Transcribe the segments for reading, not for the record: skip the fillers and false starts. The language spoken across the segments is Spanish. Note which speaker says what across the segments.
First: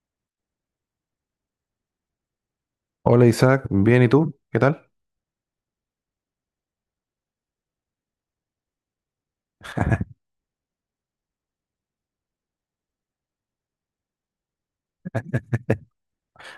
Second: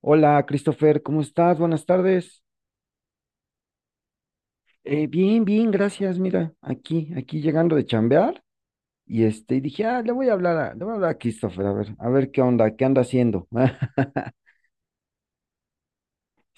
Speaker 1: Hola, Christopher, ¿cómo estás? Buenas tardes.
Speaker 2: Hola Isaac, bien, ¿y tú? ¿Qué tal?
Speaker 1: Bien, bien, gracias. Mira, aquí llegando de chambear y y dije, ah, le voy a hablar a Christopher, a ver qué onda, qué anda haciendo.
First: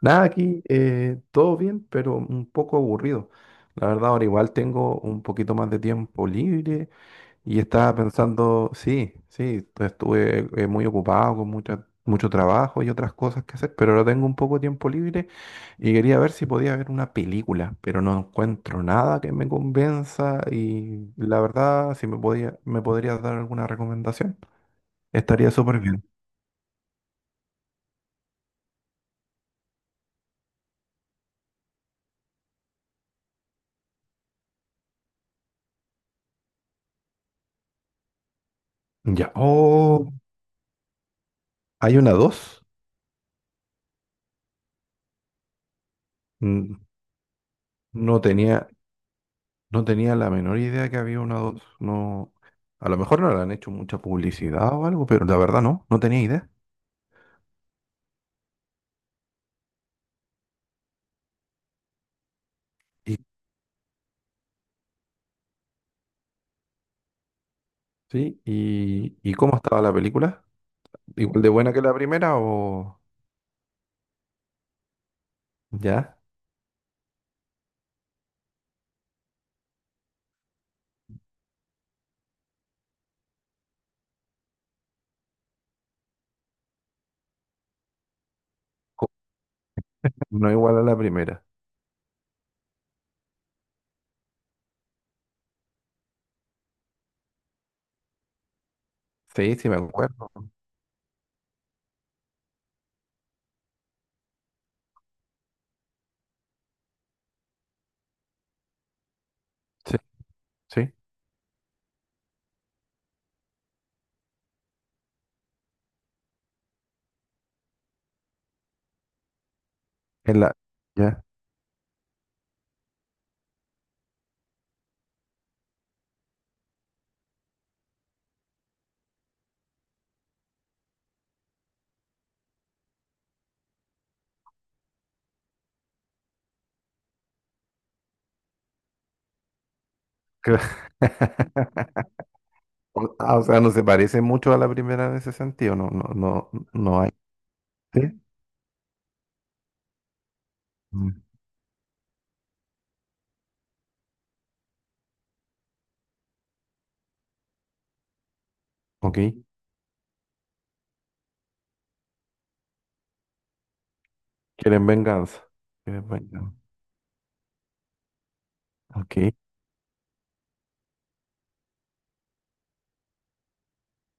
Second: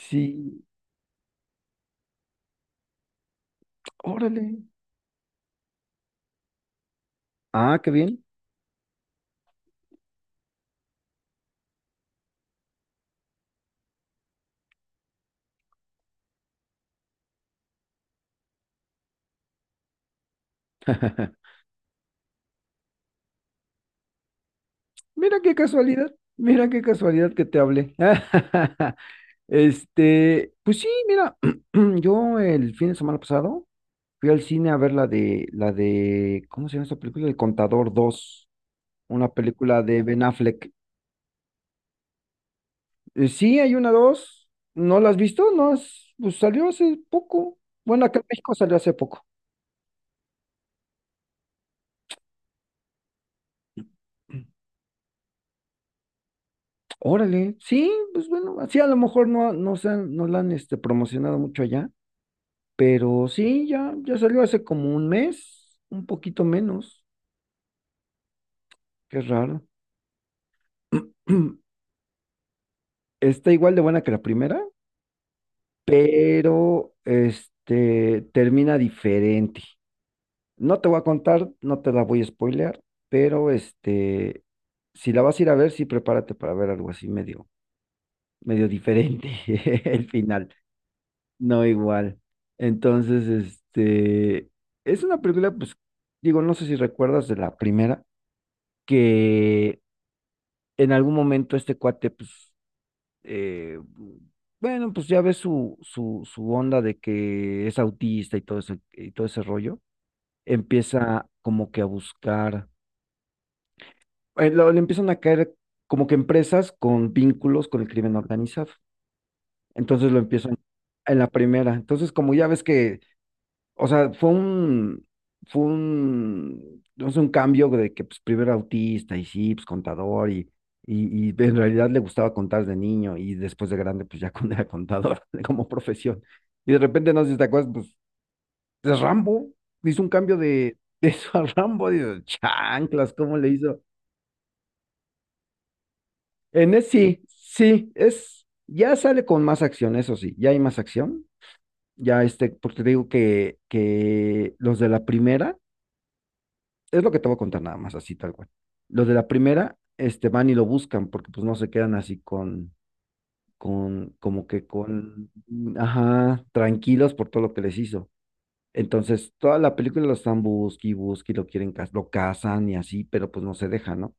Speaker 2: Nada, aquí
Speaker 1: Sí,
Speaker 2: todo bien, pero un poco aburrido. La verdad, ahora igual
Speaker 1: órale.
Speaker 2: tengo un poquito más de tiempo libre y
Speaker 1: Ah, qué
Speaker 2: estaba
Speaker 1: bien.
Speaker 2: pensando, sí, sí, estuve muy ocupado con mucho trabajo y otras cosas que hacer, pero ahora tengo un poco de tiempo libre y quería ver si podía ver una película, pero no encuentro nada que me convenza y la verdad, si me podía, me podrías dar alguna recomendación, estaría súper bien.
Speaker 1: Mira qué casualidad que te hablé. Pues sí, mira, yo el fin de semana pasado fui al cine a ver la de, ¿cómo se llama esta película? El Contador 2. Una
Speaker 2: Ya.
Speaker 1: película de
Speaker 2: Oh,
Speaker 1: Ben Affleck.
Speaker 2: ¿hay una dos?
Speaker 1: Sí, hay una, dos. ¿No la has visto? No, pues salió
Speaker 2: N-
Speaker 1: hace poco. Bueno, acá
Speaker 2: No
Speaker 1: en México
Speaker 2: tenía,
Speaker 1: salió hace poco.
Speaker 2: no tenía la menor idea que había una dos. No, a lo mejor no le han hecho mucha publicidad o algo, pero la verdad no, no tenía idea.
Speaker 1: Órale, sí, pues bueno, así a lo mejor no la han promocionado mucho allá,
Speaker 2: Y,
Speaker 1: pero sí, ya, ya salió hace como un mes, un poquito menos.
Speaker 2: sí,
Speaker 1: Qué
Speaker 2: ¿y cómo
Speaker 1: raro.
Speaker 2: estaba la película? ¿Igual de buena que la primera o
Speaker 1: Está igual de buena que la primera,
Speaker 2: ya?
Speaker 1: pero termina diferente. No te voy a contar, no te la voy a spoilear, pero si la vas a ir a ver, sí prepárate para ver algo así medio, medio
Speaker 2: Co-
Speaker 1: diferente, el
Speaker 2: No
Speaker 1: final,
Speaker 2: igual a la primera.
Speaker 1: no igual. Entonces, es una película, pues, digo, no sé si recuerdas de la primera,
Speaker 2: Sí, sí me
Speaker 1: que
Speaker 2: acuerdo.
Speaker 1: en algún momento este cuate, pues, eh, bueno, pues ya ves su onda de que es autista todo ese rollo,
Speaker 2: Sí, sí.
Speaker 1: empieza como que a buscar le empiezan a caer como que empresas con vínculos con el crimen organizado. Entonces lo
Speaker 2: En la,
Speaker 1: empiezan en
Speaker 2: ya.
Speaker 1: la primera. Entonces, como ya ves que, o sea, fue un, no sé, un cambio de que pues, primero era autista y sí, pues contador y, y en realidad le gustaba contar de niño y después de grande, pues ya era contador como profesión. Y de repente, no sé si te acuerdas, pues es Rambo, hizo un cambio
Speaker 2: Cla-
Speaker 1: de, de eso a Rambo, digo, chanclas,
Speaker 2: O
Speaker 1: ¿cómo
Speaker 2: ah, o
Speaker 1: le
Speaker 2: sea, no
Speaker 1: hizo?
Speaker 2: se parece mucho a la primera en ese sentido. No, no, no,
Speaker 1: En ese
Speaker 2: no hay.
Speaker 1: sí, sí,
Speaker 2: ¿Sí?
Speaker 1: ya sale con más acción, eso sí, ya hay más
Speaker 2: Mm.
Speaker 1: acción, ya porque te digo que los de la primera, es lo que te voy a contar nada más, así tal cual. Los de
Speaker 2: Ok.
Speaker 1: la primera, van y lo buscan, porque pues no se quedan así con, como que
Speaker 2: Quieren
Speaker 1: con,
Speaker 2: venganza. Quieren
Speaker 1: ajá,
Speaker 2: venganza.
Speaker 1: tranquilos por todo lo que les hizo.
Speaker 2: Ok.
Speaker 1: Entonces, toda la película lo están busque y busque y lo quieren, lo cazan y así, pero pues no se deja, ¿no?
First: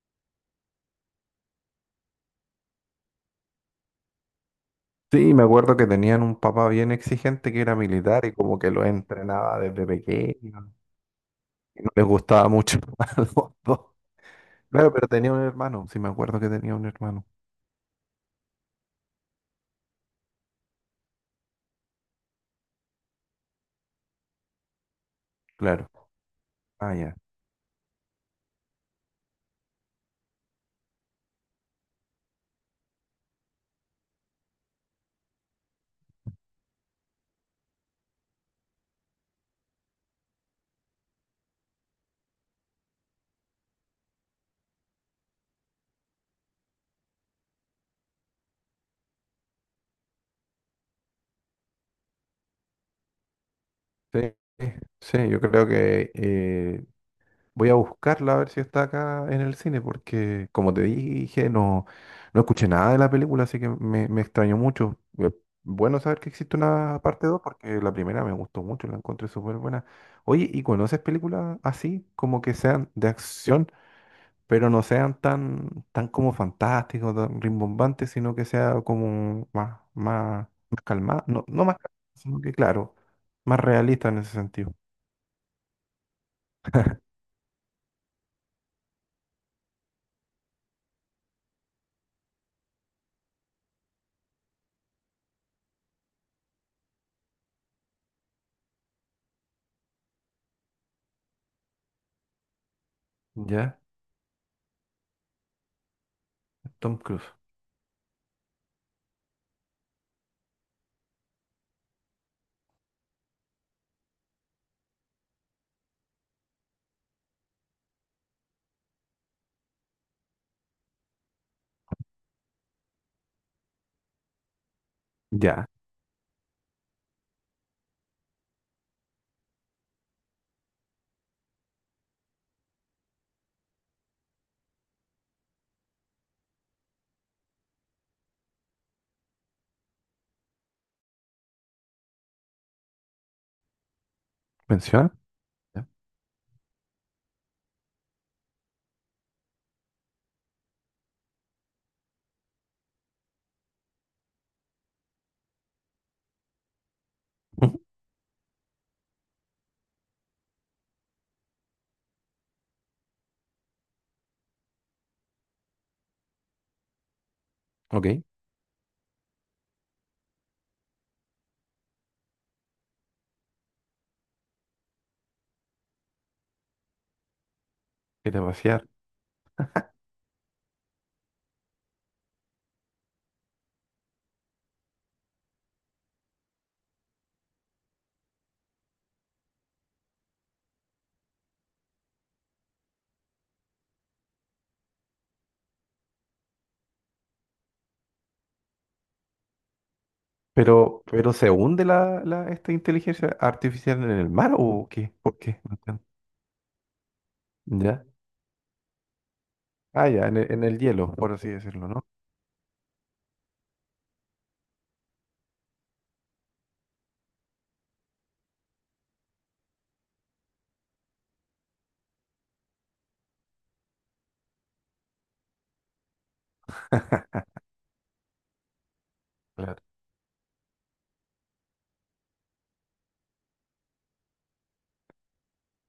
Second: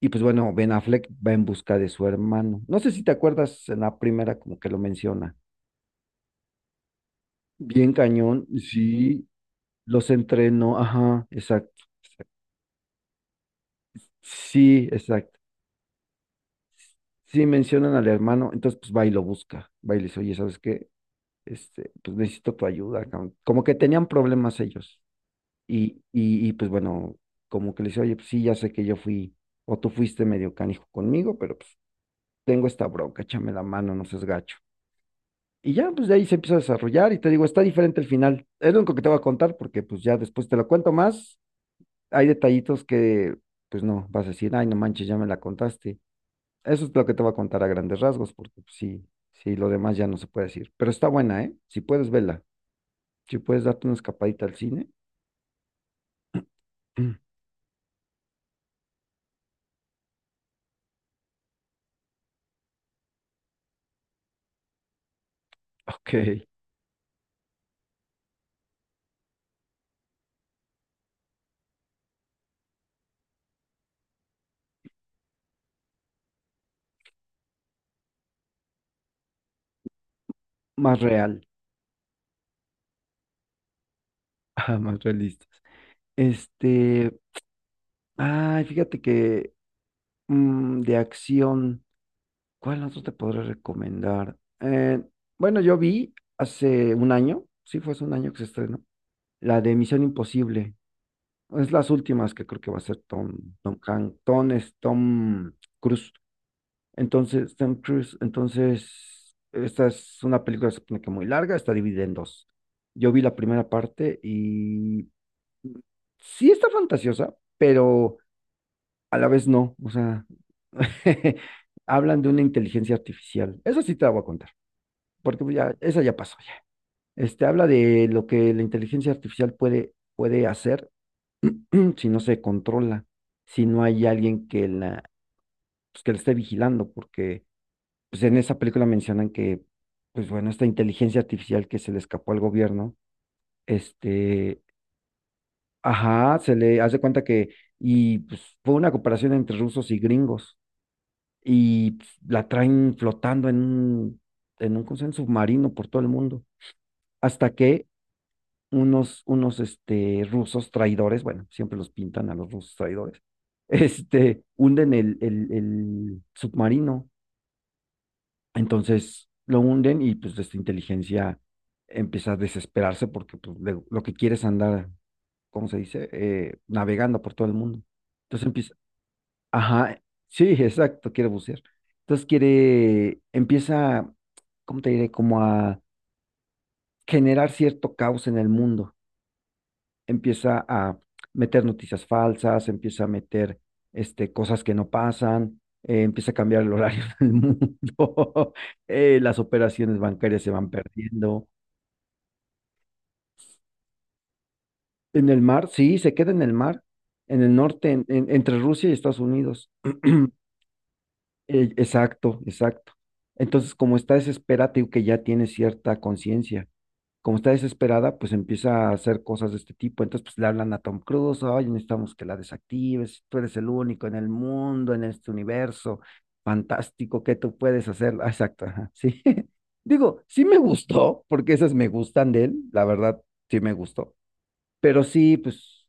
Speaker 1: Y pues bueno, Ben Affleck va en busca de su hermano. No sé si te acuerdas en la primera como que lo
Speaker 2: Sí,
Speaker 1: menciona.
Speaker 2: me acuerdo que tenían un papá bien exigente que era
Speaker 1: Bien
Speaker 2: militar y
Speaker 1: cañón,
Speaker 2: como que lo
Speaker 1: sí,
Speaker 2: entrenaba desde
Speaker 1: los
Speaker 2: pequeño
Speaker 1: entrenó, ajá,
Speaker 2: y
Speaker 1: exacto,
Speaker 2: no les
Speaker 1: exacto.
Speaker 2: gustaba mucho a los dos.
Speaker 1: Sí,
Speaker 2: Claro, pero tenía
Speaker 1: exacto.
Speaker 2: un hermano, sí me acuerdo que tenía un hermano,
Speaker 1: Sí, mencionan al hermano, entonces pues va y lo busca, va y le dice, oye, ¿sabes qué? Pues necesito tu ayuda, cabrón. Como que tenían problemas ellos.
Speaker 2: claro.
Speaker 1: Y pues
Speaker 2: Ah, ya.
Speaker 1: bueno, como que le dice, oye, pues sí, ya sé que yo fui, o tú fuiste medio canijo conmigo, pero pues tengo esta bronca, échame la mano, no seas gacho. Y ya, pues de ahí se empieza a desarrollar y te digo, está diferente el final. Es lo único que te voy a contar porque pues ya después te lo cuento más. Hay detallitos que pues no, vas a decir, ay, no manches, ya me la contaste. Eso es lo que te voy a contar a grandes rasgos porque pues, sí, sí, lo demás ya no se puede decir. Pero está buena, ¿eh? Si puedes verla, si puedes darte una
Speaker 2: Sí,
Speaker 1: escapadita al cine.
Speaker 2: sí, yo creo que
Speaker 1: Mm,
Speaker 2: voy a buscarla a ver si está acá en el cine, porque como te dije, no, no escuché nada de la película, así que me extrañó mucho. Bueno
Speaker 1: OK,
Speaker 2: saber que existe una parte 2 porque la primera me gustó mucho, la encontré súper buena. Oye, ¿y conoces películas así, como que sean de acción, pero no sean tan, tan como fantásticos, tan rimbombantes, sino que sea como más, más, más
Speaker 1: más
Speaker 2: calmada?
Speaker 1: real,
Speaker 2: No, no más calmada, sino que claro, más realista en ese sentido.
Speaker 1: ah, más realistas. Este, Ay, fíjate que de acción. ¿Cuál otro te podré recomendar? Bueno, yo vi hace un año, sí fue hace un año que se estrenó, la de Misión Imposible. Es las últimas que creo que va a ser
Speaker 2: ¿Ya?
Speaker 1: Tom Hanks, Tom es Tom Cruise.
Speaker 2: Tom Cruise.
Speaker 1: Entonces, Tom Cruise, entonces, esta es una película se supone que muy larga, está dividida en dos. Yo vi la primera parte y sí está fantasiosa, pero a la vez no. O sea, hablan de una inteligencia artificial. Eso sí te la voy a contar porque pues,
Speaker 2: ¿Ya?
Speaker 1: ya, eso ya pasó ya. Habla de lo que la inteligencia artificial puede hacer si no se controla, si no hay alguien pues, que la esté vigilando, porque pues, en esa película mencionan que, pues bueno, esta inteligencia artificial que se le escapó al gobierno, este,
Speaker 2: ¿Menciona?
Speaker 1: ajá, se le hace cuenta que, y pues fue una cooperación entre rusos y gringos, y pues, la traen flotando en un, ¿cómo se llama? Submarino por todo el mundo, hasta
Speaker 2: Ujú.
Speaker 1: que unos rusos traidores, bueno, siempre los pintan a los rusos traidores, hunden el submarino.
Speaker 2: Ok, es
Speaker 1: Entonces lo hunden y pues esta inteligencia empieza a desesperarse porque pues, lo que quiere es andar, ¿cómo se dice? Navegando por todo el mundo. Entonces empieza,
Speaker 2: demasiado.
Speaker 1: ajá, sí, exacto, quiere bucear. Entonces quiere, empieza, ¿cómo te diré? Como a generar cierto caos en el mundo, empieza a meter noticias falsas, empieza a meter cosas que no pasan, empieza a cambiar el horario del mundo, las operaciones bancarias se van
Speaker 2: Pero
Speaker 1: perdiendo.
Speaker 2: ¿se hunde esta inteligencia artificial en el mar o qué?
Speaker 1: En
Speaker 2: ¿Por
Speaker 1: el
Speaker 2: qué?
Speaker 1: mar,
Speaker 2: No
Speaker 1: sí,
Speaker 2: entiendo.
Speaker 1: se queda en el mar, en el norte,
Speaker 2: ¿Ya?
Speaker 1: entre Rusia y Estados Unidos.
Speaker 2: Ah, ya, en el hielo, por así decirlo, ¿no?
Speaker 1: Exacto, exacto. Entonces, como está desesperado y que ya tiene cierta conciencia, como está desesperada, pues empieza a hacer cosas de este tipo. Entonces, pues le hablan a Tom Cruise, oye, necesitamos que la desactives, tú eres el único en el mundo, en este universo fantástico, ¿qué tú puedes hacer? Ah, exacto, ajá, sí.
Speaker 2: Claro.
Speaker 1: Digo, sí me gustó, porque esas me gustan de él, la verdad, sí me gustó. Pero sí, pues,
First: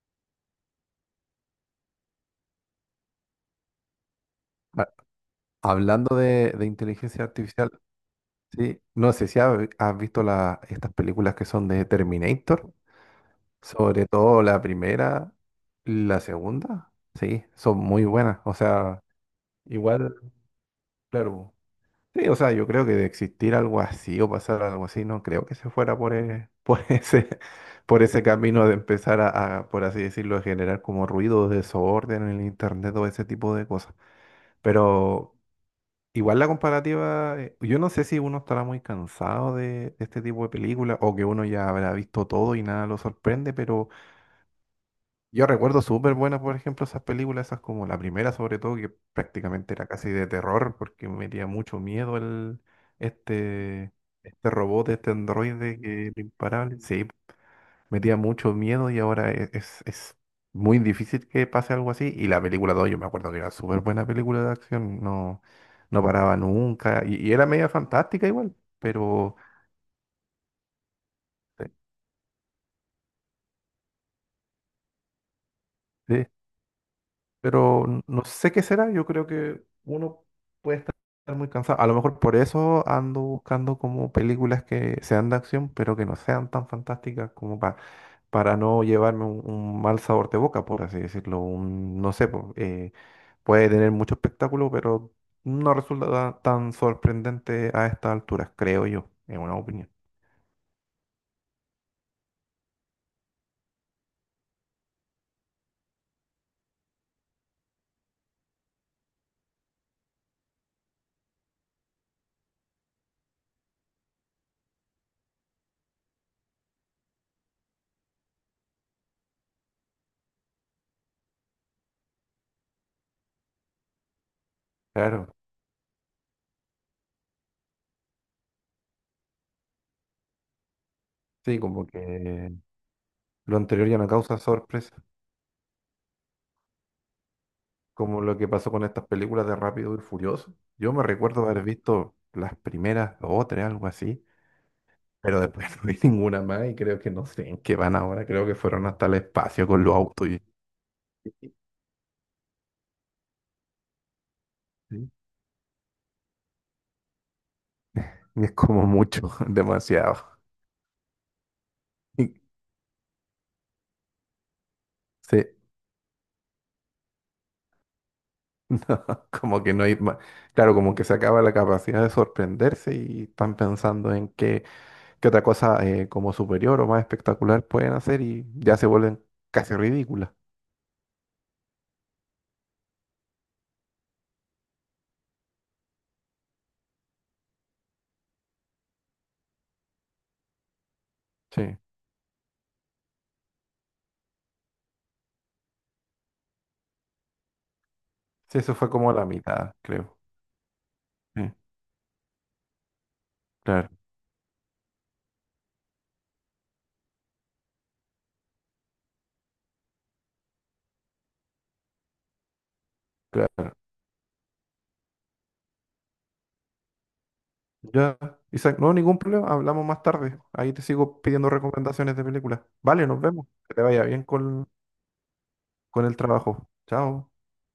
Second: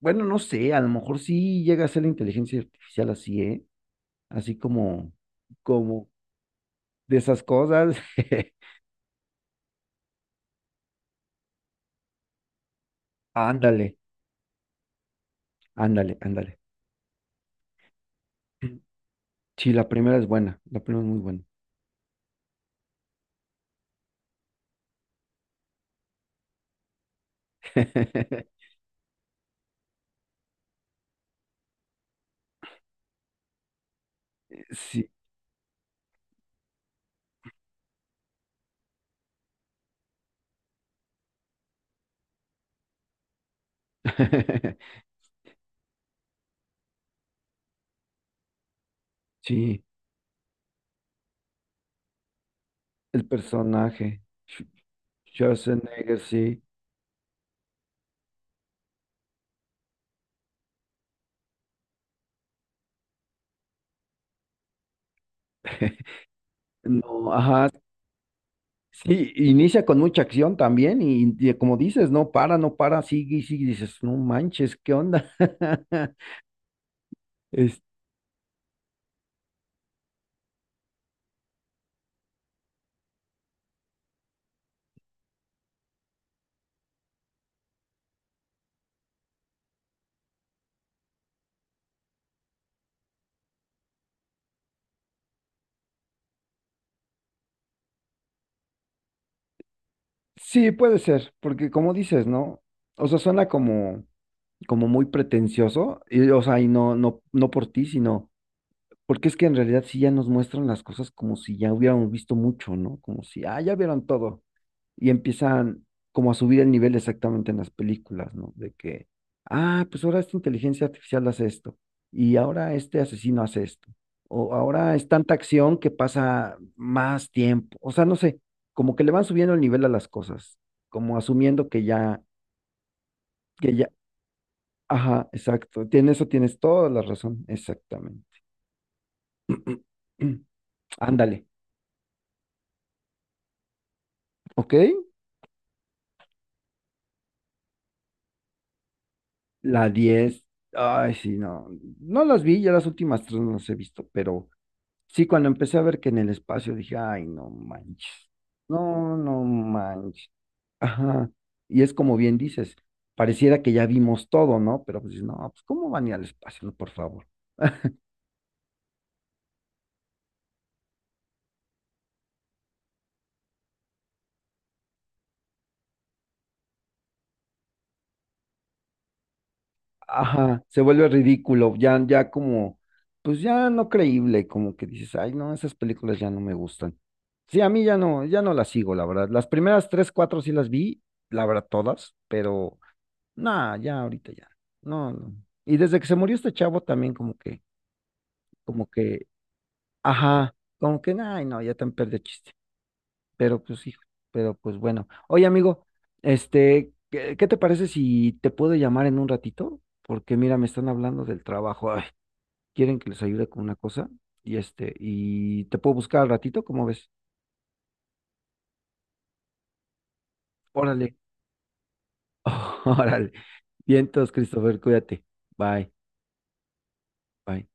Speaker 1: bueno, no sé, a lo mejor sí llega a ser la inteligencia artificial así, ¿eh? Así
Speaker 2: Ah,
Speaker 1: como
Speaker 2: hablando de
Speaker 1: de
Speaker 2: inteligencia
Speaker 1: esas
Speaker 2: artificial,
Speaker 1: cosas.
Speaker 2: sí, no sé si has visto estas películas que son de Terminator,
Speaker 1: Ándale,
Speaker 2: sobre todo la primera,
Speaker 1: ándale,
Speaker 2: la
Speaker 1: ándale.
Speaker 2: segunda, sí, son muy buenas. O sea,
Speaker 1: Sí, la
Speaker 2: igual,
Speaker 1: primera es buena, la primera es muy buena.
Speaker 2: claro. Sí, o sea, yo creo que de existir algo así o pasar algo así, no creo que se fuera por, por ese camino de empezar a, por así decirlo, a generar como ruido, desorden en el internet o ese tipo de cosas.
Speaker 1: Sí,
Speaker 2: Pero igual la comparativa, yo no sé si uno estará muy cansado de este tipo de películas o que uno ya habrá visto todo y nada lo sorprende, yo recuerdo súper buenas, por ejemplo, esas películas, esas como la primera sobre todo, que prácticamente
Speaker 1: sí,
Speaker 2: era casi de terror, porque me metía mucho miedo el,
Speaker 1: el
Speaker 2: este,
Speaker 1: personaje,
Speaker 2: este
Speaker 1: Sch-
Speaker 2: robot, este androide que
Speaker 1: Schwarzenegger,
Speaker 2: era
Speaker 1: sí.
Speaker 2: imparable. Sí, metía mucho miedo y ahora es muy difícil que pase algo así. Y la película 2 yo me acuerdo que era súper buena película de acción, no, no paraba nunca.
Speaker 1: No,
Speaker 2: Y era
Speaker 1: ajá,
Speaker 2: media fantástica igual,
Speaker 1: sí,
Speaker 2: pero...
Speaker 1: inicia con mucha acción también y, como dices, no para, no para, sigue y sigue, y dices, no manches, ¿qué onda?
Speaker 2: sí,
Speaker 1: Es-
Speaker 2: pero no sé qué será. Yo creo que uno puede estar muy cansado. A lo mejor por eso ando buscando como películas que sean de acción, pero que no sean tan fantásticas como para no llevarme un mal sabor de boca, por así decirlo. Un, no sé, po, puede tener mucho espectáculo, pero no resulta tan sorprendente a estas alturas, creo yo, en una opinión.
Speaker 1: sí, puede ser, porque como dices, ¿no? O sea, suena como muy pretencioso, y, o sea, y no, no, no por ti, sino... Porque es que en realidad sí ya nos muestran las cosas como si ya hubiéramos visto mucho, ¿no? Como si, ah, ya vieron todo. Y empiezan como a subir el nivel exactamente en las películas, ¿no? De que, ah, pues ahora esta inteligencia artificial hace esto. Y ahora este asesino hace esto. O ahora es tanta
Speaker 2: Claro,
Speaker 1: acción que pasa más tiempo. O sea, no sé, como que le van subiendo el nivel a las cosas, como
Speaker 2: sí,
Speaker 1: asumiendo que
Speaker 2: como
Speaker 1: ya,
Speaker 2: que lo
Speaker 1: que
Speaker 2: anterior
Speaker 1: ya,
Speaker 2: ya no causa sorpresa.
Speaker 1: ajá, exacto. En eso tienes toda la razón,
Speaker 2: Como
Speaker 1: exactamente.
Speaker 2: lo que pasó con estas películas de Rápido y Furioso. Yo me recuerdo
Speaker 1: Ándale,
Speaker 2: haber visto las primeras dos o tres, algo así,
Speaker 1: ¿ok?
Speaker 2: pero después no vi ninguna más y creo que no sé en qué van ahora. Creo que fueron hasta el espacio con
Speaker 1: La
Speaker 2: los autos y,
Speaker 1: diez ay, sí, no, no las vi, ya las últimas tres no las he visto, pero
Speaker 2: sí.
Speaker 1: sí, cuando empecé a ver que en el espacio dije, ay, no manches,
Speaker 2: Y es como
Speaker 1: no,
Speaker 2: mucho,
Speaker 1: no
Speaker 2: demasiado.
Speaker 1: manches, ajá, y es como
Speaker 2: Y
Speaker 1: bien dices, pareciera que ya vimos todo, ¿no? Pero pues dices, no,
Speaker 2: sí,
Speaker 1: pues, ¿cómo van a ir al espacio? No, por favor.
Speaker 2: no, como que no hay más. Claro, como que se acaba la capacidad de sorprenderse y están pensando en qué, qué otra cosa como superior o más espectacular pueden hacer y ya se vuelven casi ridículas.
Speaker 1: Ajá, se vuelve ridículo, ya, ya como, pues ya no creíble, como que dices, ay, no, esas películas ya no me gustan. Sí, a mí ya no, ya no las sigo, la verdad. Las primeras tres, cuatro sí las vi, la verdad,
Speaker 2: Sí.
Speaker 1: todas, pero nada, ya ahorita ya. No, no. Y desde que se murió este chavo también
Speaker 2: Sí, eso
Speaker 1: como
Speaker 2: fue como la
Speaker 1: que,
Speaker 2: mitad, creo.
Speaker 1: ajá, como que, ay,
Speaker 2: Sí,
Speaker 1: no, ya tan perdió chiste. Pero pues
Speaker 2: claro,
Speaker 1: hijo, pero pues bueno. Oye, amigo, ¿qué te parece si te puedo llamar en un ratito? Porque mira, me están hablando del trabajo. Quieren que les ayude con
Speaker 2: claro.
Speaker 1: una cosa y te puedo buscar al ratito, ¿cómo ves?
Speaker 2: Ya, Isaac, no, ningún problema, hablamos más tarde. Ahí te
Speaker 1: Órale,
Speaker 2: sigo pidiendo recomendaciones de películas. Vale, nos
Speaker 1: órale.
Speaker 2: vemos. Que te vaya bien
Speaker 1: Vientos, Christopher, cuídate. Bye,
Speaker 2: con el trabajo. Chao.
Speaker 1: bye.